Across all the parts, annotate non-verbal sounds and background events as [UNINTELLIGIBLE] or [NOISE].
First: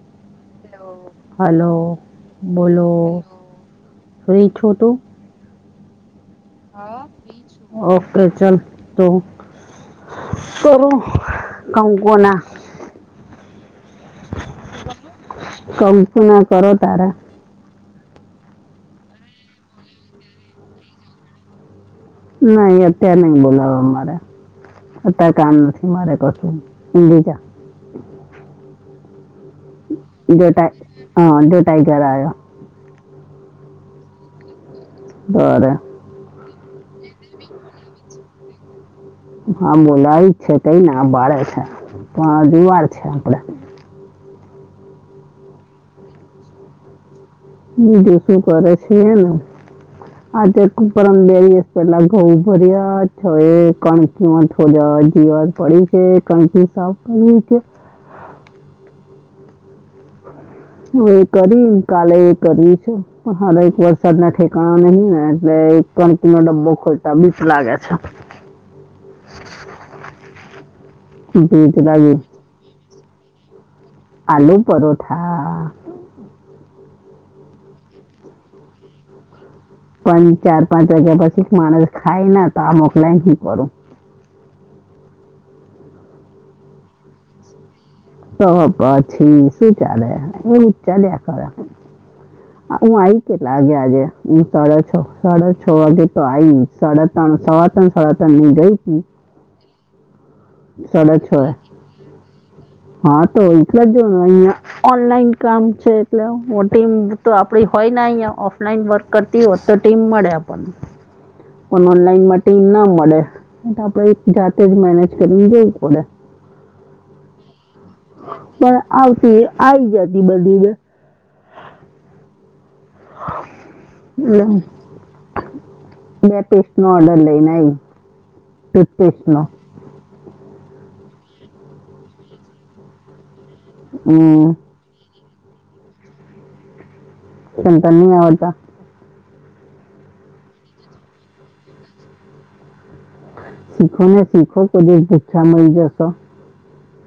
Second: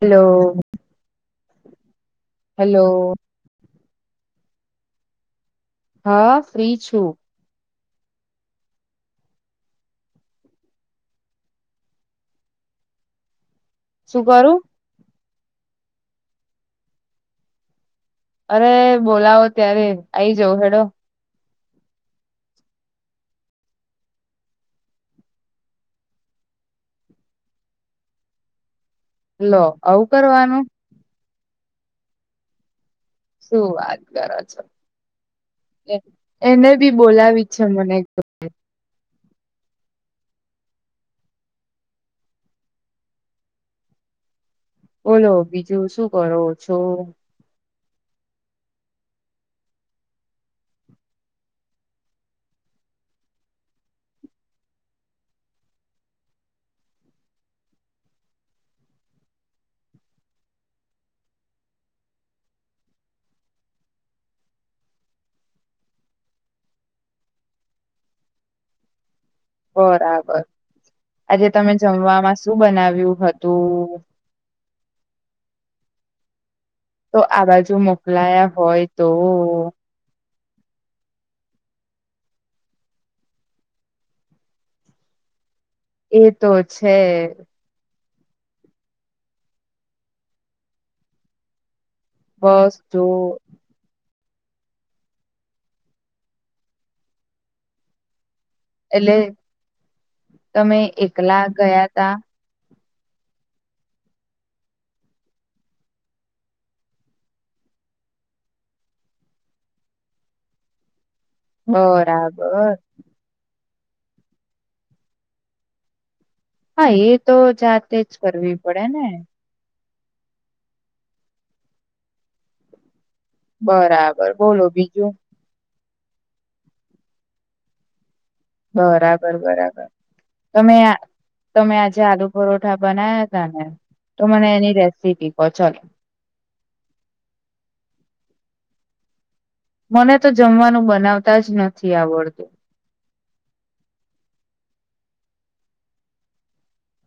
Hello. Hello, hello બોલો? છું તું. હા. ફ્રી છું ઓકે, ચાલ તો. કરું, કમ કોના? શું કરો? કંકુ ના કરો, તારા. અરે, બોલાવો ત્યારે આઈ જાવ, હેડો. નહીં, અત્યારે નઈ બોલાવો, અમારે અત્યારે કાન નથી, મારે કશું, ધરે જા. લો, આવું જો કરવાનું. ટાઈ હા, જો ટાઈગર ગર્યો. શું વાત કર છો? બરાબર. એને બી બોલાવી છે મને. હ. [UNINTELLIGIBLE] હા, બોલા આવી જ છે, કઈને ભળે છે, પણ દિવાર છે, આપડે બોલો, બીજું શું કરો છો? બીજું શું કરે છે? એને આજ ઉપર બે દિવસ પેલા ઘઉં ભર્યા છે, એ કણ. કે થોડા જીવાત પડી છે, કંખી સાફ કરી છે. [UNINTELLIGIBLE] હું એ કરી કાલે એ કરી છું, હ એક વરસાદ ના ઠેકાણા નહીં ને એટલે. તણકો બોલતા મીઠું લાગે છે. બરાબર, આજે તમે બીક લાગી જમવામાં શું બનાવ્યું હતું? આલુ પરોઠા. તો આ બાજુ મોકલાયા હોય તો. પણ ચાર-પાંચ વાગ્યા પછી માણસ ખાય ના, તો આ મોકલાય ને કરું. એ તો છે. તો પછી શું ચાલે? એવું ચાલ્યા ખરુ. બસ હું જો આયત. આગે આજે હું સાડા છ, સાડા છ વાગે તો, આઈ સાડા ત્રણ સાડા ત્રણ, સાડા ત્રણ ગઈ. હતી એટલે તમે સાડા છ એકલા એ. ગયા તા. હા, તો એટલા જ જોનું અહિયાં. ઓનલાઈન કામ છે, એટલે મોટીમ તો આપડી હોય, અહીં ઓફલાઈન વર્ક. કરતી હોત, તો ટીમ મળે, આપણને પણ ઓનલાઈનમાં બરાબર ટીમ ના મળે. એ તો આપડે જાતે જ મેનેજ કર જવું પડે. હા, એ તો જાત પણ આવતી આવી જતી, બધી જ. બરાબર, એટલે બોલો, બીજું? બે પીસ્ટ નો ઓર્ડર લઈને. બરાબર, ટૂથપેસ્ટનો બરાબર, તમે તમે આજે, આલુ પરઠા બનાયા. ના તો મને હમ એની રેસીપી કહો? ચલો. ચિંતા ન ઓ તો. મને તો જમવાનું બનાવતા જ નથી આવડતું. શીખો ને, શીખો કોદી, ભૂખા મળી જશે.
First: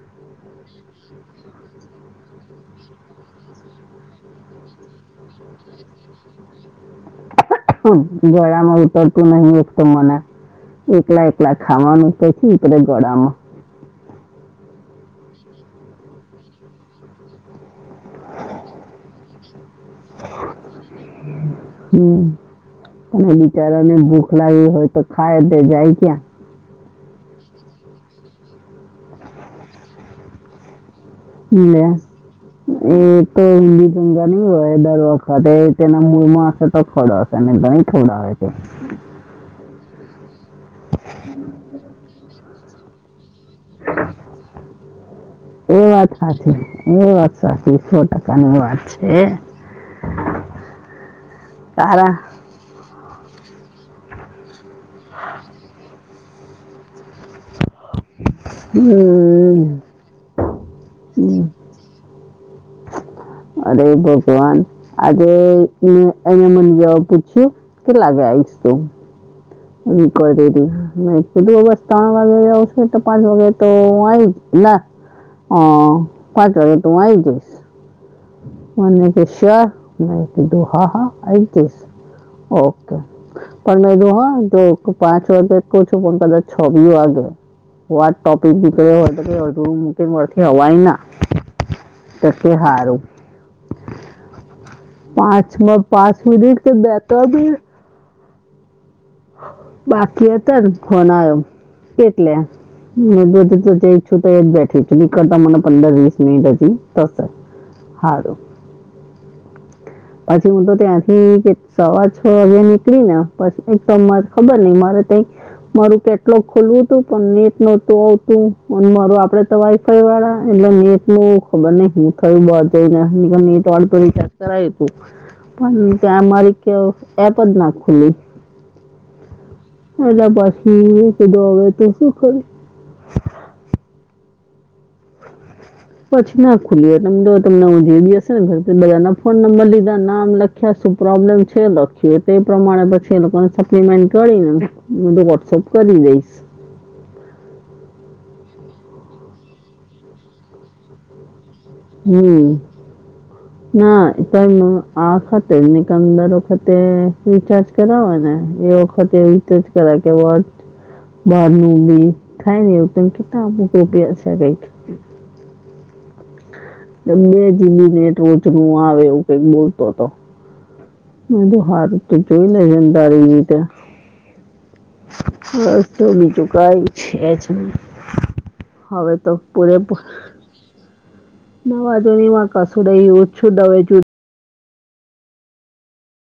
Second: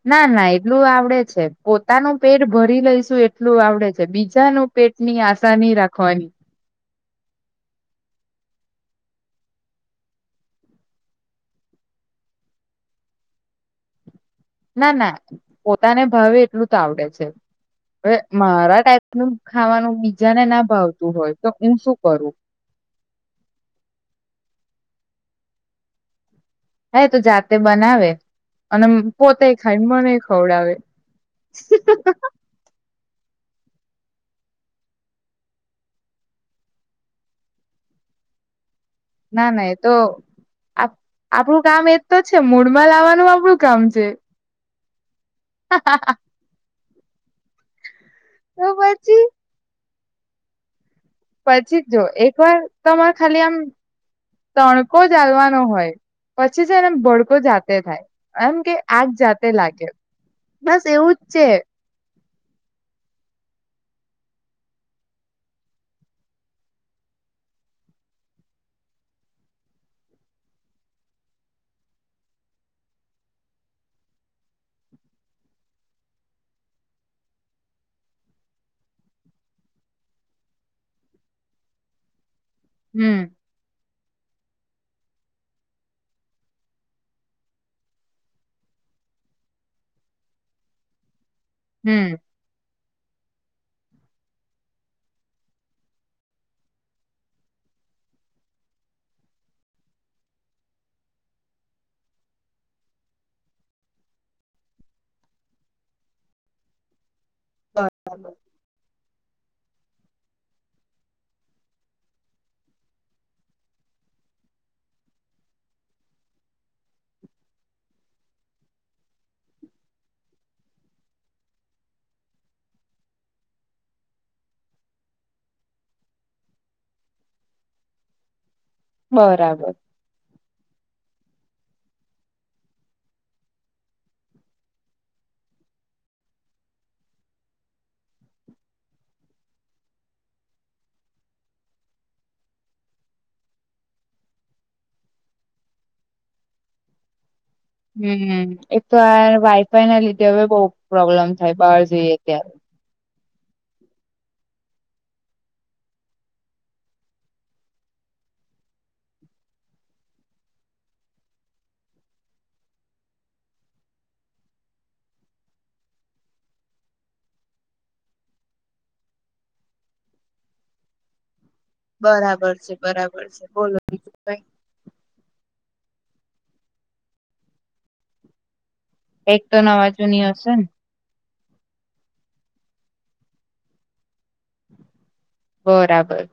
ના, ના, એટલું આવડે છે, પોતાનું પેટ ભરી લઈશું, એટલું આવડે છે, બીજાનું ભેટની આશા ની રાખવાની. ગળામાં ઉતરતુ નહીં, એક તો મને. એકલા, એકલા ખાવાનું ક્યાંથી ઉતરે ગળામાં. ના, ના, પોતાને ભાવે એટલું આવડે છે, હવે મારા ટાઈપ ખાવાનું બીજાને ના ભાવતું હોય તો, હું શું હમ, કરું. અને બિચારાને ભૂખ લાગી હોય, તો ખાય તે, જાય ક્યાં. હે તો જાતે બનાવે, અને પોતેય ખાય, મને ખવડાવે. [UNINTELLIGIBLE] એ તો હિન્દી ટ ગ ન હોય, એ દર વર્ખત એ તેના મુર્મ આવશે તો ખવડાવશે. [UNINTELLIGIBLE] [INAUDIBLE] અને ગણી ખવડાવે છે. ના, ના, તો આપ આપણું કામ એ જ તો છે મૂળમાં લાવવાનું, આપણું કામ છે. એ વાત સાચી, એ વાત સાચી, સો ટકાની તો વાત પછી છે. [UNINTELLIGIBLE] પછી જો તારા એક વાર તમારે ખાલી આમ, તણકો જાલવાનો હોય. પછી જને બ જાતે થાય, એમ કે હમ, આજ જાતે લાગે બસ એવું જ હમ. છે. અરે ભગવાન, આજે એને મને જવા પૂછ્યું. કે લાગે, આજે તો. તું બસ ત્રણ વાગે આવશે, તો પાંચ વાગે, તો હું આય જ. ના, હ, પાંચ વાગે, તું આવી આવી જઈશ. મને કે શિહોર મે કીધું, હા, હ આઈ જઈશ ઓ. હમ પણ મે જો હા જો પાંચ વાગે ક છું, પણ કદાચ છ બી વાગે. ટોપિક કળા હોય, મળવાની ના. હમ. તો કે હારું. પાંચમાં પાંચ મિનિટ કે બેથાબી. બાકી હતા, ફોન આવ્યો, એટલે. મઈચ્છુતા એક જ બેઠ ના કરતા, મને પંદર, વીસ મનિટ તસ. હા. પછી હું તો ત્યાંથી સવા છ વાગે નીકળી ને, પછી સજ ખબર નઈ મારે તઈ. મારું કેટલુ ખુલું હતું, પણ નેટ નોતું આવતું, અને માર આપડે તોય. વાળા એટલે નેટ નું ખબર ન, હું થયું નેટ વાળું તો રિચાર્જ કરાય હતું. પણ ત્યા અમારી કે એપ જ ના ખુલી. બરાબર એટ પછી કે દોવે તો શું કરું? પછી ના ખુલી તમ તો તમને હું જો હશે ને બધા ના ફોન નંબર લીધા નામ લખ યા શું પ્રોબ્લેમ છે લખી તે પ્રમાણે પછીને પ્મેન્ટ કરીને હું તો વોટ્સઅપ કરી દઈશ. હમ એક તો આ વાઈફાઈ ના લીધે હવે બઉ પ્રોબ્લેમ થાય બહાર જઈએ ત્યારે. [INAUDIBLE] ના પણ આખતે ની દર વખતે રિચાર્જ કરાવો ને એ વખતે વીતે જ કરા કે બહાર ની બી થાય ને એવું ત કેતા કઈક બે જીબી નેટ રોજ નું આવે એવું કઈક બોલતો હતો એ તો હારુ તો જોઈ બરાબર લે છે છેમ બરાબર તારી છે રીતે બોલો બીજું હ તો બીજું કઈ છે જ હવે તો કઈ એક પૂરેપુ [UNINTELLIGIBLE] ની વાંઘો ની વા કસું દઈ ઓછું દવે જો બરાબર